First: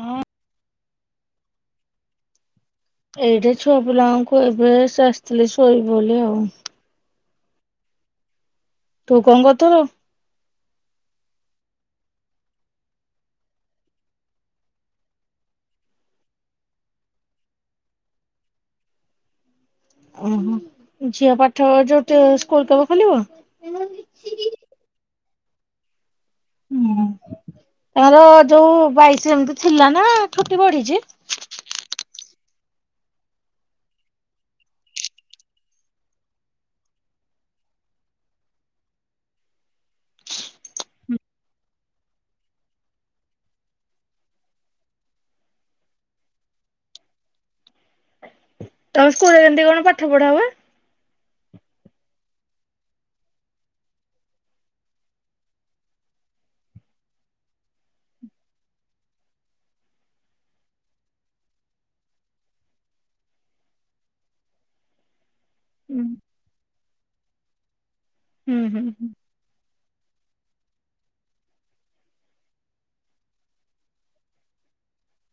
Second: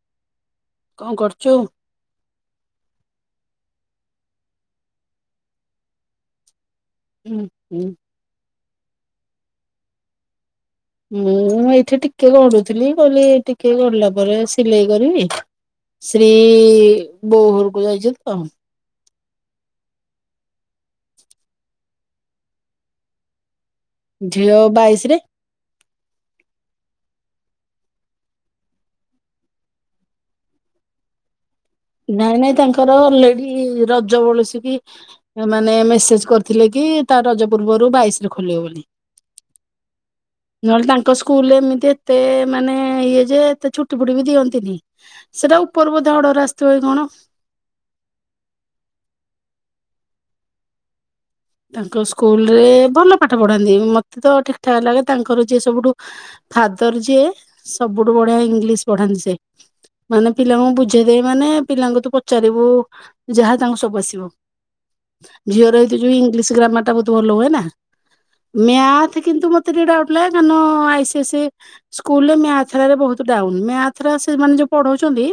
ଅଁ- କଣ୍ କରୁଚୁ? ଏଇଠେ ଛୁଆ ପିଲାଙ୍କୁ ଖୁଆଇ ପିଆଇ ଏବେ ଆସିଥିଲି ଶୋଇବ ବୋଲି ଆଉ। ହୁଁ -ହୁଁ। ତୁ କଣ କରୁଥିଲୁ? ମୁଁ ଏଇଠି ଟିକେ ଗଡୁଥିଲି କହିଲି ଟିକେ ଗଡିଲା ପରେ ସିଲେଇ କରିବି ଶ୍ରୀ ବୋହୂ ଘର କୁ ଯାଇଚନ୍ତି ତ ଓ ହୋ। ଝିଅ ପାଠ ଯଉ [unintelligible] ସ୍କୁଲ୍ କେବେ ଖୋଲିବ? ଝିଅ ବାଇଶ୍ ରେ। ହୁଁ ତାଙ୍କର ଯଉ ବାଇଶି ଏମିତି ଥିଲା ନା ଛୁଟି ବଢିଚି? ନାଇଁ ନାଇଁ ତାଙ୍କର ଅଲ୍ ରେଡି ରଜ ବଳସିକି ମାନେ ମେସେଜ୍ କରିଥିଲେ କି ତା ରଜ ପୂର୍ବରୁ ବାଇଶ୍ ରେ ଖୋଲିବ ବୋଲି। ନହେଲେ ତାଙ୍କ ସ୍କୁଲରେ ଏମିତି ଏତେ ମାନେ ଇଏ ଯେ ଏତେ ଛୁଟି ଫୁଟି ବି ଦିଅନ୍ତିନି ସେଟା ଉପରୁ ବୋଧେ ଅର୍ଡର ଆସିିଥିବ କି କଣ। ତାଙ୍କ ସ୍କୁଲ ରେ କେମତି କଣ ପାଠ ପଢା ହୁଏ? ତାଙ୍କ ସ୍କୁଲ୍ ରେ ଭଲ ପାଠ ପଢାନ୍ତି ମତେ ତ ଠିକ୍ ଠାକ୍ ଲାଗେ ତାଙ୍କର ଯିଏ ସବୁଠୁ ଫାଦର୍ ଯିଏ ସବୁଠୁ ବଢିଆ ଇଂଲିଶ ପଢାନ୍ତି ସେ। ମାନେ ପିଲାଙ୍କୁ ବୁଝେଇଦେବେ ମାନେ ପିଲାଙ୍କୁ ତୁ ପଚାରିବୁ ଯାହା ତାଙ୍କୁ ସବୁ ଆସିବ ଝିଅର ଏଇତି ହୁଁ ଯଉ ଇଂ ଲିଶ୍ ଗ୍ରାମାର୍ ବହୁତ୍ ଭଲ ହୁଏ ନା ହୁଁ ହୁଁ ମ୍ୟାଥ୍ କିନ୍ତୁ ମ ତେ ଟିକେ ଡାଉଟ୍ ଲାଗେ କାରଣ ଆଇସିଏସି ସ୍କୁଲ ରେ ମ୍ୟାଥ୍ ରା ରେ ବହୁତ୍ ଡାଉନ୍ ମ୍ୟାଥ୍ ରା ସେମାନେ ଯଉ ପଢ଼ଉଚନ୍ତି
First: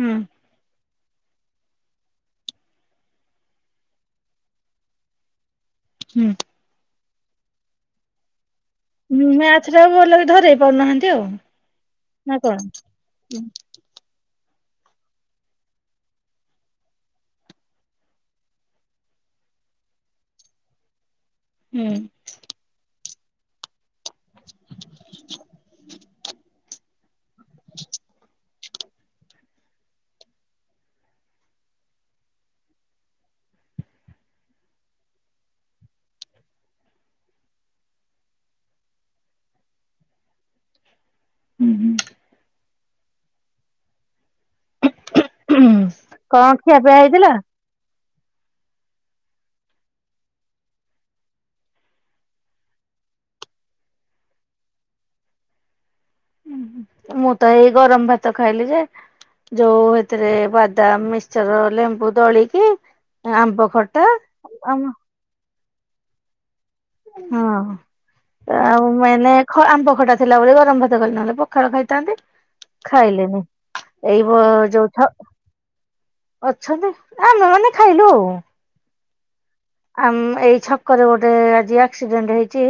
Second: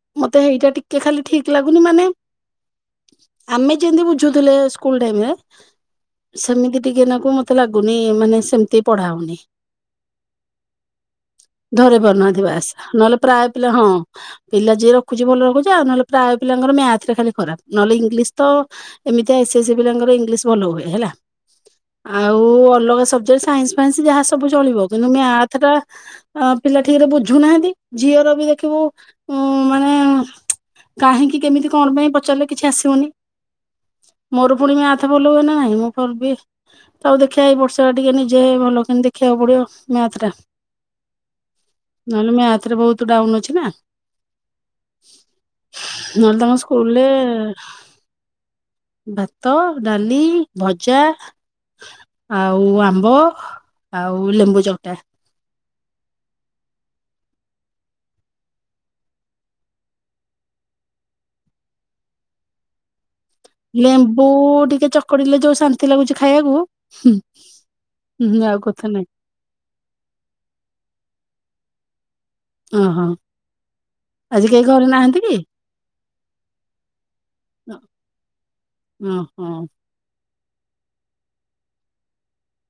ହୁଁ। ମତେ ହେଇଟା ଟିକେ ଖାଲି ଠିକ୍ ଲାଗୁନି ମାନେ ଆମେ ଯେମତି ବୁଝୁଥିଲେ ସ୍କୁ ସ୍କୁଲ୍ ଟାଇମ୍ ରେ ହୁଁ। ସେମିତି ଟିକେ ନାକୁ ମତେ ଲାଗୁନି ମାନେ ସେମିତି ପଢା ହଉନି ହୁଁ ମ୍ୟାଥ୍ ଟାକୁ ଭଲରେ ଧରେଇ ପାରୁନାହାଁନ୍ତି ଆଉ। ଧରେଇ ନା ପାରୁନାହାଁନ୍ତିି କଣ? ବାସ୍ ନହେଲେ ପ୍ରାୟ ପିଲା ହଁ ପିଲା ଯିଏ ରଖୁଚି ଭଲ ରଖୁଚି ଆଉ ନହେଲେ ପ୍ରାୟ ପିଲାଙ୍କର ମ୍ୟାଥ୍ ରେ ଖାଲି ଖରାପ୍ ନହେଲେ ଇଂଲିଶ୍ ତ ଏମିତିଆ ଏସ୍ ଏସ୍ ସି ପିଲାଙ୍କର ଇଂଲିଶ ଭଲ ହୁଏ ହେଲା ହୁଁ। ଆଉ ଅଲଗା ସବଜେକ୍ଟ୍ ସାଇନ୍ସ୍ ଫାଇନ୍ସ ଯାହା ସବୁ ଚଳିବ କିନ୍ତୁ ମ୍ୟାଥ୍ ଟା ଆଁ- ପିଲା ଠିକ୍ ରେ ବୁଝଉନାହାନ୍ତି ଝିଅର ବି ଦେଖ୍ ଦେଖିବୁ ମାନେ କାହିଁକି କେମିତି କଣ ପାଇଁ ପଚାରିଲେ କିଛି ଆସିବନି। ମୋର ପୁଣି ମ୍ୟାଥ୍ ଭଲ ହୁଏ ନା ନାହିଁ ମୁଁ ଫର୍ବି ଆଉ ଦେଖିବା ଏଇ ବର୍ଷ ଟିକେ ନିଜେ ଭଲକିନି ଦେଖିବାକୁ ପଡିବ ମ୍ୟାଥ୍ ଟା। ହୁଁ ହୁଁ। ନହେଲେ ମ୍ୟାଥ ରେ ବହୁତ ଡାଉନ ଅଛି ନା ନହେଲେ କଣ ତାଙ୍କ ଖିଆ ପିଆ ସ୍କୁଲରେ ହେଇଥିଲା? ଭାତ ଡାଲି ଭଜା ଆଉ ଆମ୍ବ ଆଉ ଲେମ୍ବୁ ଚକଟା ଉଁ ହୁଁ ମୁଁ ତ ଏଇ ଗରମ ଭାତ ଖାଇଲି ଯେ ଯଉ ହେଥିରେ ବାଦାମ ମିକ୍ସର ଲେମ୍ବୁ ଦଳିକି ଆମ୍ବ ଖଟା ଲେମ୍ବୁ ଆମ ଟିକେ ଚକଡିଲେ ଯୋଉ ଶାନ୍ତି ଲାଗୁଛି ଖାଇବାକୁ। ହୁଁ ହଁ ହୁଁ କଥା ଆଉ ନାହିଁ ମେନ ଆମ୍ବ ଖଟା ଥିଲା ବୋଲି ଗରମ ଭାତ କଲି ନହେଲେ ପଖାଳ ଖାଇଥାନ୍ତି। ଓହୋ ଖାଇଲେନି ଏଇ ବ ଆଜି କେହି ଯଉ ଘରେ ନାହାନ୍ତି କି? ଅଛନ୍ତି ଆମେ ମାନେ ଖାଇଲୁ ଆଉ ହୁଁ ଆମ ଏଇ ଛକରେ ଗୋଟେ ଆଜି ଆକ୍ସିଡେଣ୍ଟ ହେଇଚି।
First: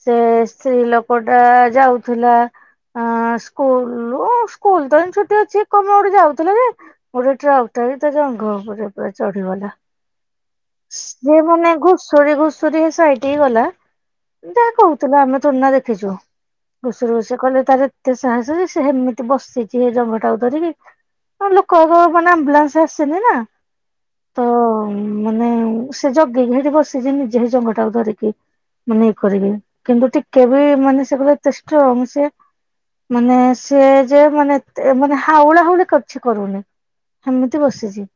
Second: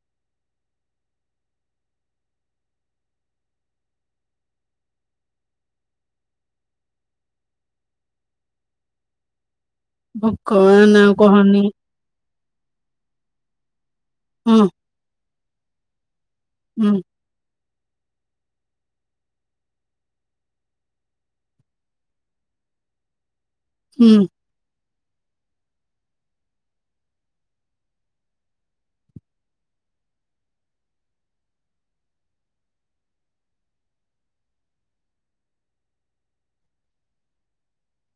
ସେ ସ୍ତ୍ରୀ ଲୋକ ଟା ଯାଉଥିଲା। ହାଁ ସ୍କୁଲରୁ ସ୍କୁଲ ତ ଏ ଛୁଟି ଅଛି କଣ ପାଇଁ ଗୋଟେ ଯାଉଥିଲ ଯେ ଗୋଟେ ଟ୍ରକଟେ ତା ଜଙ୍ଘ ଉପରେ ପୁରା ଚଢିଗଲା। ହୁଁ ସିଏ ମାନେ ଘୁଷୁରୀ ଘୁଷୁରୀ ହେ ସାଇଡ କୁ ଗଲା ହୁଁ ଯାହା କହୁ ଆମେ ଥୋଡୀ ନା ଦେଖିଚୁ। ହୁଁ ସେ କହିଲେ ତାର ଏତେ ସାହସ ସେ ହେମିତି ବସିଇଛି ହେ ଜଙ୍ଘଟାକୁ ଧରିକି। ଲୋକବାକ ମାନେ ଆମ୍ବୁଲାନ୍ସ ଆସିନିନା ହୁଁ ତ ମାନେ ସେ ଜଗିକି ହେଟି ବସିଛି ନିଜେ ସହେ ଜଙ୍ଗଟାକୁ ଧରିକି। ମାନେ ଇଏ କରିକି କିନ୍ତୁ ଟିକେ ବି ମାନେ ସେ କହିଲେ ସେ ଏତେ ଷ୍ଟ୍ରଙ୍ଗ ସେ ମାନେ ସିଏ ଯେ ମାନେ ମାନେ ହାଉଳା ହଉଳି କିଛି କରୁନି। ହେମିତି ବସିଛି।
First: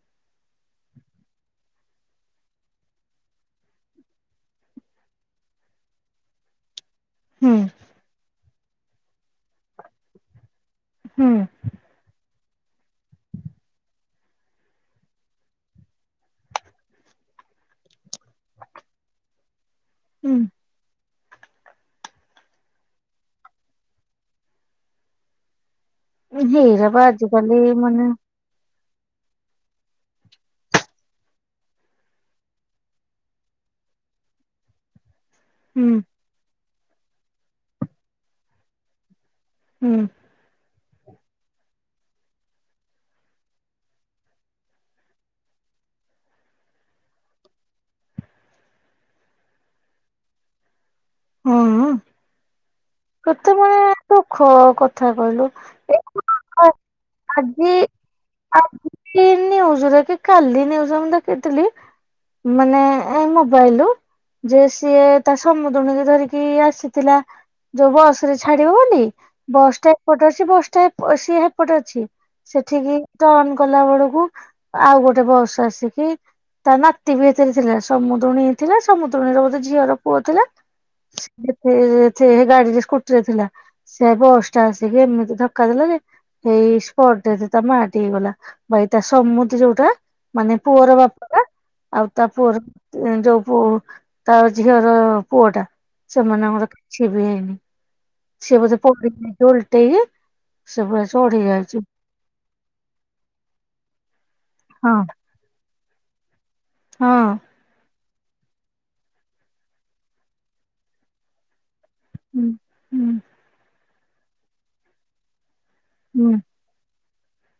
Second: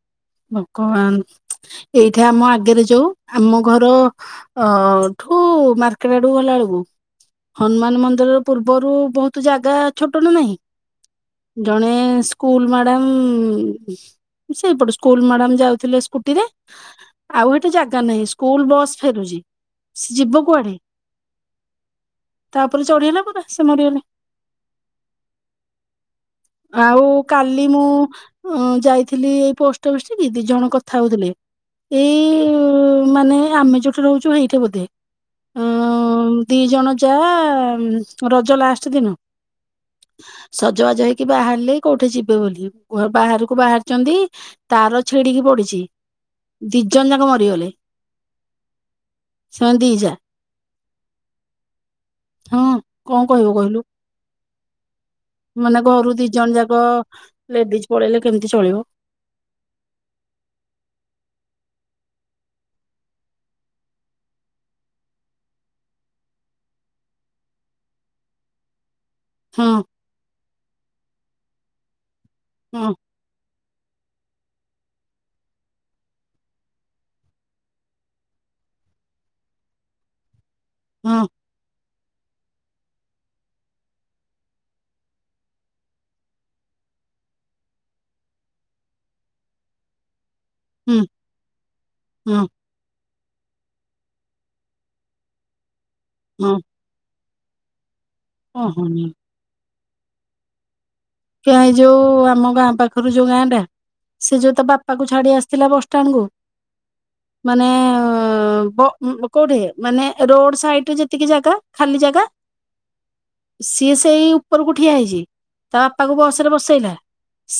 ଭଗବାନ ଏଇଠି ଆମ ଆଗରେ ଯଉ ଆମ ଘର ଅଠୁ ମାର୍କେଟ ଆଡକୁ ଗଲା ବେଳକୁ ହୁଁ ହନୁମାନ ମନ୍ଦିର ପୂର୍ବରୁ ବହୁତ ଜାଗା ଛୋଟ ନା ନାହିଁ। ହୁଁ ଜଣେ ଏ ସ୍କୁଲ ମ୍ୟାଡାମ ସେଇପଟ ସ୍କୁ ସ୍କୁଲ ମ୍ୟାଡାମ ଯାଉଥିଲେ ସ୍କୁଟିରେ ଆଉ ହେଠି ଜାଗା ନାହିଁ ସ୍କୁଲ ବସ୍ ଫେରୁଛି। ସେ ହୁଁ। ଯିବ କୁଆଡେ ତାପରେ ଚଢିଗଲା ପୁରା ସେ ମରିଗଲେ। ହେଇରା ବା ଆଉ ଆଜିକାଲି କାଲି ମାନେ ମୁଁ ଯାଇଥିଲି ଏଇ ପୋଷ୍ଟ ଅଫିସ ଠିକି ଦି ଜଣ କଥା ହଉଥିଲେ। ଏଇ ମାନେ ଆମେ ଯୋଉଠି ରହୁଛୁ ହେଇଠେ ବୋଧେ। ହୁଁ ଦି ଜଣ ଯା ରଜ ଲାଷ୍ଟ ଦିନ। ହୁଁ ସଜବାଜ ହେଇକି ବାହାରିଲେ କୋଉଠି ଯିବେ ବୋଲି ବାହାରକୁ ବାହାରିଛନ୍ତି। ତାର ଛିଡିକି ପଡିଛି ଦି ଜଣ ଯାକ ମରିଗଲେ। ସେମାନେ ଦି ଜା। ହଁ ହଁ କଣ କହିବ କହିଲୁ କେତେବେଳେ ଦୁଃଖ କଥା କହିଲୁ। ମାନେ ଘରୁ ଦି ଜଣ ଯାକ ଲେଡିଜ ପଳେଇଲେ କେମିତି ଚଳିବ। ଇ ନ୍ୟୁଜ ଦେଖି କାଲି ନ୍ୟୁଜ୍ ମୁଁ ଦେଖିଥିଲି। ମାନେ ଏ ମୋବାଇଲରୁ ଯେ ସିଏ ତା ସମୁ [unintelligible] ଧରିକି ଆସିଥିଲା ଯୋଉ ବସ ରେ ଛାଡିବ ବୋଲି ହଁ ବସ୍ ଟା ଏପଟ ଅଛି ବସଟା ସିଏ ହେପଟ ଅଛି ହଁ ସେଠିକି ଟର୍ଣ କଲା ବେଳକୁ, ଆଉ ଗୋଟେ ବସ୍ ଆସିକି ତା ନାତି ବି ଏଥିରେ ଥିଲେ। ସମୁଦୁଣୀ ଥିଲା ସମୁଦୁଣୀ ର ଝିଅର ପୁଅ ଥିଲା। ହଁ [inaudible] ଗାଡିରେ ସ୍କୁଟିରେ ଥିଲା। ସେ ବଷ୍ଟ ଟା ଆସିକି ଏମିତି ଧକ୍କା ଦେଲା ଯେ ଏଇ ସ୍ପଟ ଡେଥ ତା ମା ଟି ହେଇଗଲା। ଭାଇ ତା ସମୁଦି ଯୋଉଟା ମାନେ ପୁଅର ହୁଁ ବାପା ଆଉ ତା ହଁ ପୁଅର ଯୋଉ ତା ଝିଅର ପୁଅ ଟା ହଁ ସେମାନଙ୍କର କିଛି ବି ହେଇନି ସିଏ କହନି ବୋଧେ [unintelligible] ଓଲଟେଇକି। ସେ [inaudible] କିଆ ଯୋଉ ଆମ ଗାଁ ପାଖ ଖବୁ ଯୋଉ ଗାଁ ଟା, ସେ ଯୋଉ ତ ହଁ ବାପାକୁ ଛାଡି ଆସିଥିଲା ବସଷ୍ଟାଣ୍ଡ କୁ ହଁ ମାନେ ନେ ବ କୋଉଠି ମାନେ ରୋଡ ସାଇଡ ଯେତିକି ଜାଗା ଖାଲି ଜାଗା, ହୁଁ ହୁଁ ସିଏ ସେଇ ଉପରକୁ ଠିଆ ହେଇଛି ତାପ ତାକୁ ହୁଁ ବସ ରେ ବସେଇଲା।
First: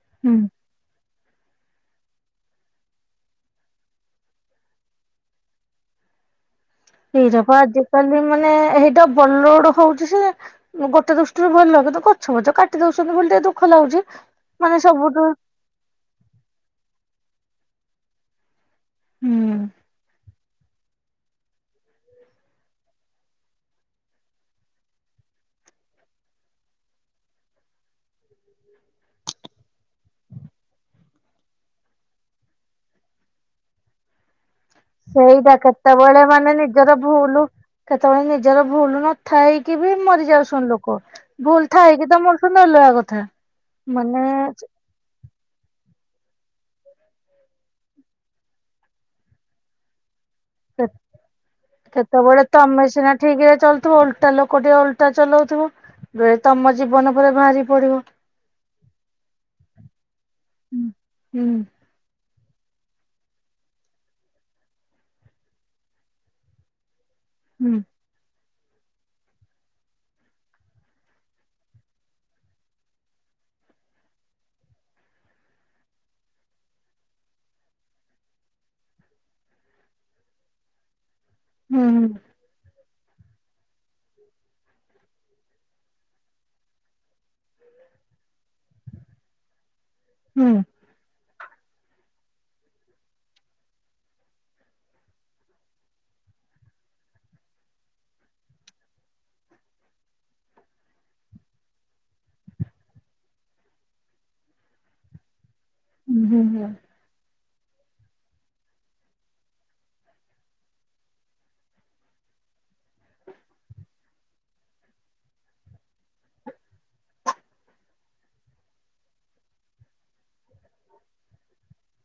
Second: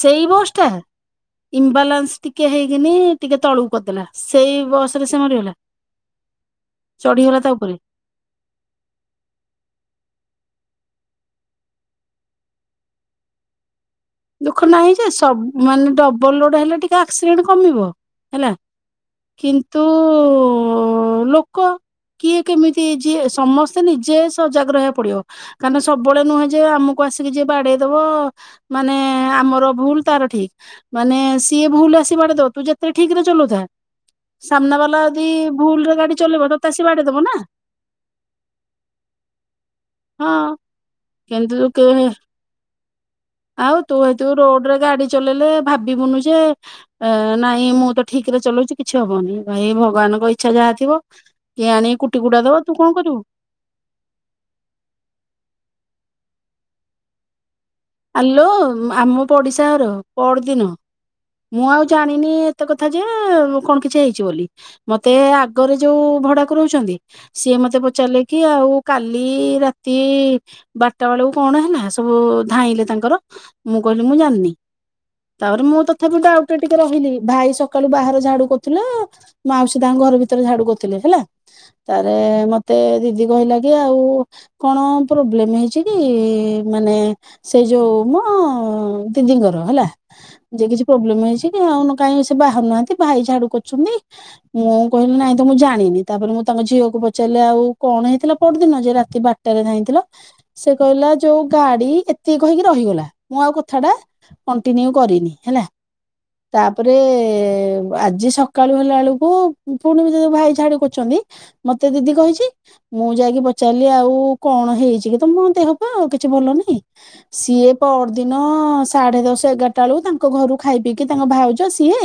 ସେଇ ହୁଁ ବସ ଟା ଇମ୍ବାଲାନ୍ସ ଟିକେ ହେଇକିନି ଟିକେ ତଳକୁ କରିଦେଲା। ସେଇ ବସ ରେ ସେ ମରିଗଲା? ଚଢିଗଲା ତା ସେଇଟାପା ଉପରେ ଆଜିକାଲି ମାନେ ହେଇଟା ଡବଲ ଲୋଡ ହଉଛି ସିନା ଗୋଟ ଦୃଷ୍ଟିରୁ ଭଲ। କିନ୍ତୁ ଗଛ ପଛ କାଟି ଦଉଛନ୍ତି ବୋଲି ଟିକେ ଦୁଃଖ ଲାଗୁଛି। ଦୁଃଖ ମାନେ ନାହିଁ ଯେ ସବୁଠୁ ସବ ମାନେ ଡବଲ ରୋଡ ହେଲେ ଟିକେ ଆକ୍ସିଡେଣ୍ଟ କମିବ ହେଲା ହୁଁ କିନ୍ତୁ ଉ ଲୋକ କିଏ କେମିତି ଯିଏ ସମସ୍ତେ ନିଜେ ସଜାଗ ରହିବାକୁ ପଡିବ। କାରଣ ସବୁବେଳେ ନୁହେଁ ଯେ ଆମକୁ ଆସିକି ଯିଏ ବାଡେଇ ଦବ ମାନେ ଆମର ଭୁଲ ତାର ଠିକ। ମାନେ ସିଏ ଭୁଲରେ ଆସିବାଡେଇ ଦବ ତୁ ଯେତେ ଠିକ ରେ ଚଲୋଉ ଥା ସାମ୍ନା ବାଲା ଲା ଯଦି ସେଇଟା ଭୁଲ ରେ ଗାଡି କେତେବେଳେ ଚଲେଇିବ ମାନେ ତୋତେ ଆସୀ ନିଜର ବାଡେଇ ଦବ ନା। ଭୁଲ କେତେବେଳେ ନିଜର ଭୁଲ ନଥାାଇକି ବି ମରି ହଁ ଯାଉଛନ୍ତି ଲୋକ। ଭୁଲ କିନ୍ତୁ ଥାଇକି ତ [unintelligible] କଥା ଆଉ ତୁ ମାନେ ହେତୁ ରୋଡରେ ଗାଡି ଚଲେଇଲେ ଭାବିବୁନୁ ଯେ ଏ ନାଇଁ ମୁଁ ତ ଠିକ ରେ ଚଲଉଛି କିଛି ହବନି ଭାଇ ଭଗବାନ କ ଇ ଇଛା ଯାହା ଥିବ କିଏ ଆଣିକି କୁଟି କୁଟା ଦବ ତୁ କଣ କରିବୁ। ତୁ ଓଲଟା ଲୋକ ଟିକେ ଓଲଟା ଚଲାଉଥିବ ଯେ ତମ ଜୀବନ ଉପରେ ବାହାରି ପଡିବ। ଆଲୋ ଆମ ପଡିଶା ଘର ପରଦିନ ହୁଁ ହୁଁ ମୁଁ ଆଉ ଜାଣିନି ଏତେ କଥା ଯେ କଣ କିଛି ହେଇଛି ବୋଲି ମତେ ଆଗରେ ଯୋଉ ଭଡାକୁ ରହୁଛନ୍ତି। ସିଏ ହୁଁ ମତେ ପଚାରିଲେ କି କି ଆଉ କାଲି ରାତି ବାରଟା ବେଳକୁ କଣ ହେଲା ସବୁ ଧାଇଁଲେ ତାଙ୍କର ମୁଁ କହିଲି ମୁଁ ଜାଣିନି। ତାପରେ ମୁଁ ତଥାପି ଡାଉଟ ରେ ଟିକେ ରହିଲି, ଭାଇ ସକାଳୁ ବାହାର ଝାଡୁ କରୁଥିଲେ ମାଉସ ତାଙ୍କ ଘର ଭିତରେ ଝାଡୁ କରଥିଲେ ହେଲା। ହୁଁ ତରେ ମତେ ମତେ ଦିଦି କହିଲା କି ଆଉ କଣ ପ୍ରୋବ୍ଲେମ ହେଇଛି କି? ମାନେ ସେଇ ଯୋଉ ମ ଦିଦିଙ୍କର ହେଲା ହୁଁ ଯେ କିଛି ପ୍ରୋବ୍ଲେମ ହେଇଛି କି ହଁ କାଇହିଁ ସେ ବାହାରୁନାହାନ୍ତି ଭାଇ ଝାଡୁ କରୁଛନ୍ତି। ମୁଁ କହିଲି ନାଇଁ ତ ମୁଁ ଜାଣିନି। ତାପରେ ମୁଁ ତାଙ୍କ ଝିଅକୁ ପଚାରିଲି ଆଉ କଣ ହେଇଥିଲା ପୋରଦିନ ଯେ ରାତି ବାଟ ଟାରେ ଧାଇଁଥିଲ ସେ କହିଲା ଯୋଉ ଗାଡି ଏତ ଏତି କହିକି ରହିଗଲା। ମୁଁ ଆଉ କଥାଟା କଣ୍ଟିନୁ କରିନି ହେଲା ହୁଁ ହୁଁ ହୁଁ ତାପରେ ରେ ଆଜି ସକାଳୁ ହେଲା ବେଳକୁ ପୁଣିବି ଯଦି ଭାଇ ଛାଡ଼ୁ କରୁଚନ୍ତି ମତେ ଦିଦି କହିଚି ମୁଁ ଯାଇକି ପଚାରିଲି ଆଉ କଣ ହେଇଚିକି ତମ ଦେହ ପା ଆଉ କିଛି ଭଲ ନାହିଁ ସିଏ ପରଦିନ ସାଢେ ଦଶ ଏଗାରଟା ବେଳକୁ ତାଙ୍କ ଘରୁ ଖାଇ ପିି କି ତାଙ୍କ ଭାଉଜ ସିଏ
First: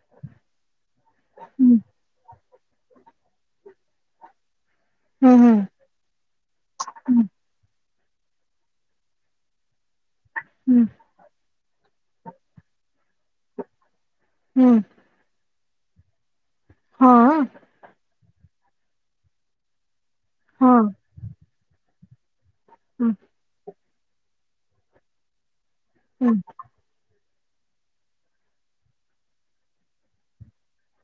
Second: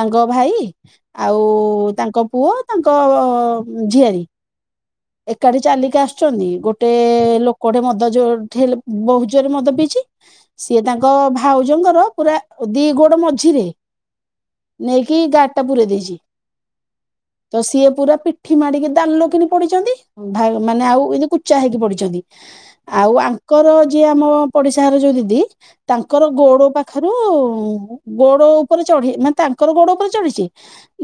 ତାଙ୍କ ଭାଇ ଆଉ ହୁଁ ତାଙ୍କ ପୁଅ ତାଙ୍କ ଝିଆରୀ ହୁଁ ଏକାଠି ହୁଁ ଚାଲିକି ଆସୁଚନ୍ତି ଗୋଟେ ଲୋକଟେ ମଦ ଯୋଉ ଠେ ବୋହୁତ ଜୋରେ ମଦ ପିଇଚି [inaudible] ସିଏ ତାଙ୍କ ଭାଉଜଙ୍କର ପୁରା ଦି ଗୋଡ଼ ମଝିରେ ହୁଁ। ଦେଇକି ଗାଡ଼ିଟା ପୁରେଇ ଦେଇଚି ହଁ ତସିଏ ପୁରା ପିଠି ମାଡ଼ିକି ଦାଲୁକି ପଡ଼ିଚନ୍ତି ଭା ହଁ ମାନେ ଆଉ ଏମତି କୁଚା ହେଇକି ପଡ଼ିଛନ୍ତି ହୁଁ ଆଉ ଆ ଙ୍କର ଯିଏ ଆମ ପଡ଼ିଶାଘର ଯୋଉ ଦିଦି ତାଙ୍କର ହୁଁ ଗୋଡ଼ ପା ପାଖରୁ ଗୋଡ଼ ଉପରେ ଚଢି ମାନେ ତାଙ୍କର ଗୋଡ଼ ଉପରେ ଚଢିଚି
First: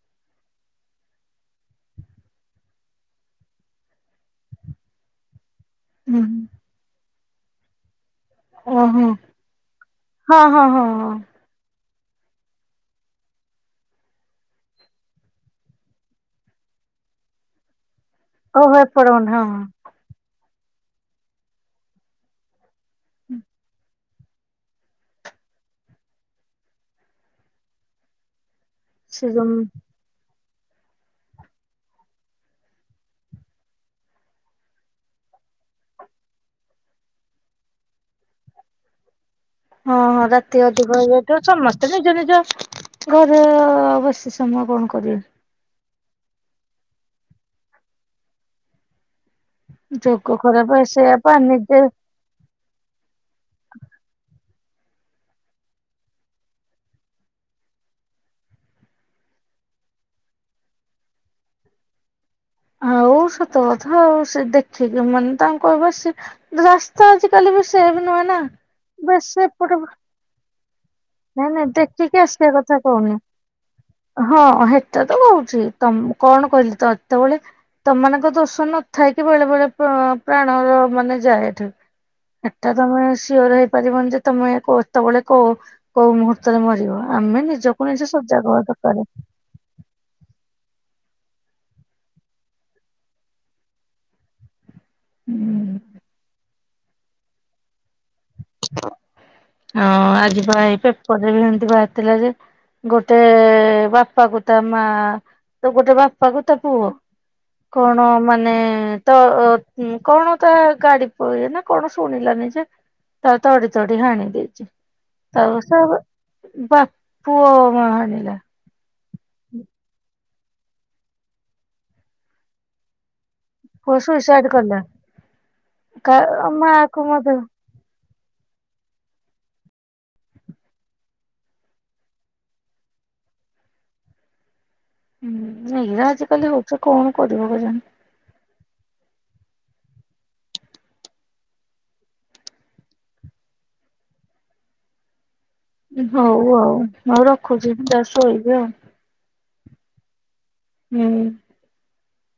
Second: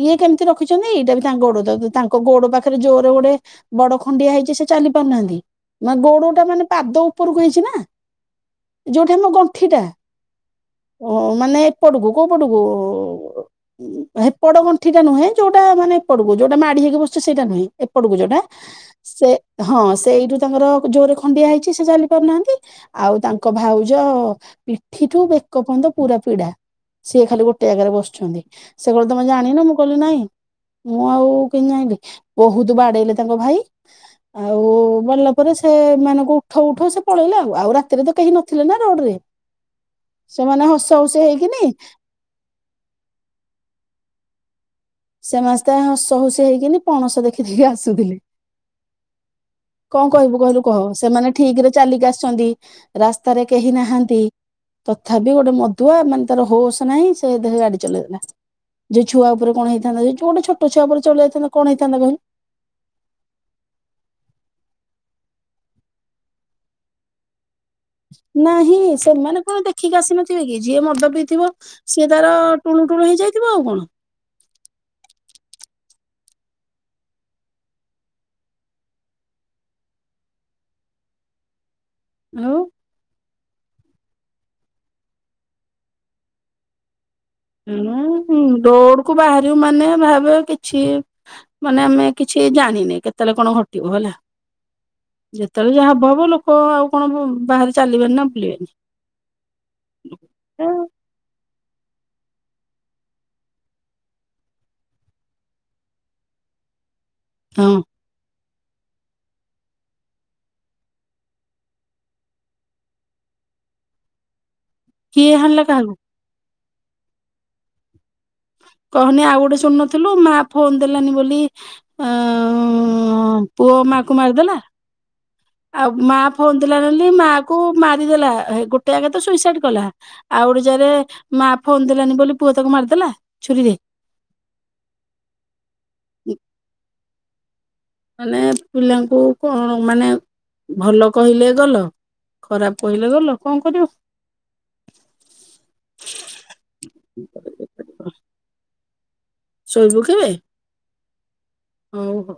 ଇଏ କେମିତି ରଖିଚନ୍ତି ଏଇଟାବି ତାଙ୍କ ଗୋଡ଼ ତାଙ୍କ ଗୋଡ଼ ପାଖରେ ଜୋରେ ଗୋଟେ ବଡ଼ ଖଣ୍ଡିଆ ହେଇଚି ସେଚାଲି ପାରୁନାହାନ୍ତି ମାନ ହୁଁ ଗୋଡ଼ଟା ମାନେ ପାଦ ଉ ଉପରକୁ ହେଇଚିନା ଓହୋ ଯୋଉଠା ଆମ ଗଣ୍ଠିଟା ହଁ ହଁ ହଁ ହଁ ଅଁ ମାନେ ପଡ଼କୁୁ କୋଉ ପଟକୁ ହ ହେପଟ ଗଣ୍ିଟା ନୁହେଁୋଉଟା ମାନେ ଏପଟକୁ ଯୋଉଟ ମାଡ଼ି ହେଇି ବସୁଚ ସେଇଟା ନୁହେଁ ଏପଟକୁ ଯୋଉଟା ଓହୋ ଏପଟ ସେ ଗଣ୍ଡା ହଁ ସେ ଏଇଠୁ ତାଙ୍କର ଜୋରେ ଖଣ୍ଡିଆ ହେଇଚି ସେ ଚାଲି ପାରୁନାହାନ୍ତି ଆଉ ତାଙ୍କ ଭାଉଜ ପିଠିଠୁ ବେକପନ୍ଦ ପୁରା ପିଡ଼ା ସିଏ ଖାଲି ଗୋଟେ ଜାଗାରେ ବସୁଚନ୍ତି। ସେ କହିଲ ତମେ ଜାଣିନ ମୁଁ କହିଲି ନାଇଁ ମୁଁ ଆଉ କେତି ଜାଣିଲି ବହୁତ୍ ବାଡ଼େଇଲେ ତାଙ୍କ ଭାଇ ଆଉ ବଢିଲା ପରେ ସେମାନଙ୍କୁ ଉଠଉ ଉଠଉ ସେ ପଳେଇଲା ଆଉ ଆଉ ରାତିରେତ କେହି ନଥିଲେନା ରୋଡ଼ରେ। ହଁ ହଁ ରାତି ଅଧିକ ହେଇଯିବ ହେଇକିନି ସମସ୍ତେ ନିଜ ନିଜ ଘରେ ବସି ସମୟ କଣ କରିବେ ସମସ୍ତେ ହସ ହୁସି ହେଇକିନି ପଣସ ଦେଖିିକି ଆସୁଥିଲେ। କଣ ଯୋଗ କହିବୁ କହିଲୁ ଖରାପ କହ ସେଇଆ ପା ସେମାନେ ଠିକରେ ନିଜେ ଚାଲିକି ଆସିଚନ୍ତି ରାସ୍ତାରେ କେହି ନାହାନ୍ତି ତଥାପି ଗୋଟେ ମଧୁଆ ମାନେ ତାର ହୋସ ନାହିଁ ସେ ଦେଖେ ଗାଡ଼ି ଚଲେଇ ଦେଲା। ଯଉ ଛୁଆ ଉପରେ କଣ ହେଇଥାନ୍ତା ଯେଦି ଗୋଟେ ଛୋଟ ଛୁଆ ଉପରେ ଚଲେଇଥାନ୍ କଣ ହେଇଥାତା କହିଲୁ। ଆଉ ସତ କଥା ଆଉ ସେଦେଖିକି ମାନେ ତାଙ୍କୁ କହିବା ସେ ତା ଆଜିକାଲିବି ସେବ୍ ନୁହଁନା ବେଶି ଏପଟେ ଥିବେକି ଯିଏ ମଦ ପିଇଥିବ ନାଇଁ ନାଇଁ ସିଏ ଦେଖିକି ତାର ଆସିବା କଥା ଟୁଣୁ ଟୁଣୁ କହୁନି। ହେଇଯାଇଥିବ ଆଉ କଣ। ହଁ ହେଟାତ କହୁଚି ତମ କଣ କହିଲି ତଏତେବେଳେ ତମାନଙ୍କ ଦୋଷ ନଥାଇକି ବେଳେ ବେଳେ ପ୍ର ପ୍ରାଣ ମାନେ ଯାଏ ଏଠି। ଆଉ ଏଟା ତମେ ସିଓର ହେଇପାରିବନିଯେ ତମେ କତେବେଳେ କୋ କୋଉ ମୁହୂର୍ତ୍ତରେ ମରିବ ଆମେ ନି ହଁ ରୋଡ଼କୁ ବାହାରିବୁ ମାନେ ଭାବେ କିଛି ମାନେ ଆମେ କିଛି ଜାଣିନେ କେତେବେଳେ କଣ ଘଟିବ ହେଲା। ଯେତେବେଳେ ହୁଁ ଯାହା ହବ ହବ ଲୋକ ଆଉ କଣ ବାହାରେ ଚାଲିବେନିନା ବୁଲିବେନି। ହଁ ଆଜିବା ଏଇ ପେପରରେବି ଏମିତି ବାହାରିଥିଲା ଯେ ଗୋଟେ ବାପାକୁ ତା ମା ତଗୋଟେ ବାପାକୁ ତାପୁଅ ହଁ କଣ ମାନେ ତ କଣ ତା ଗାଡି ପଇ ନା କଣ ଶୁଣିଲାନି ଯେ ତା ତଡ଼ି ତଡି ହାଣି। କିଏ ହାଣିଲା [unintelligible] କାହାକୁ? ସବ ବା ପୁଅ ମା ଆଣିଲା। କହନି ଆଉ ଗୋଟେ ଶୁଣୁନଥିଲୁ ମା ଫୋନ ଦେଲାନି ବୋଲି ଅ ପୁଅ ମାଆକୁ ସୁଇସାଇଡ ମାରିଦେଲା। କଲା ଆଉ ମା କା ଫୋନ ମା ଦେଲାନି କୁ ବୋଲି ମଧ୍ୟ ମାକୁ ମାରିଦେଲା ଗୋଟେ ଆଗ ତ ସୁଇସାଇଡ କଲା। ଆଉ ଗୋଟେ ଯାରେ ମା ଫୋନ ଦେଲାନି ବୋଲି ପୁଅ ତାକୁ ମାରିଦେଲା ଛୁରୀରେ। ହୁଁ ହେଇରା ଆଜିକାଲି ହଉଛି କଣ କରିବ କେଜାଣି। ମାନେ ପିଲାଙ୍କୁ କଣ ମାନେ ଭଲ କହିଲେ ଗଲ ଖରାପ କହିଲେ ଗଲ କଣ କରିବ। ହଉ ଆଉ ଆଉ ରଖୁଛି ଯା ଶୋଇବେ ଆଉ ଶୋଇବୁକି ହୁଁ ହଉ ହଉ।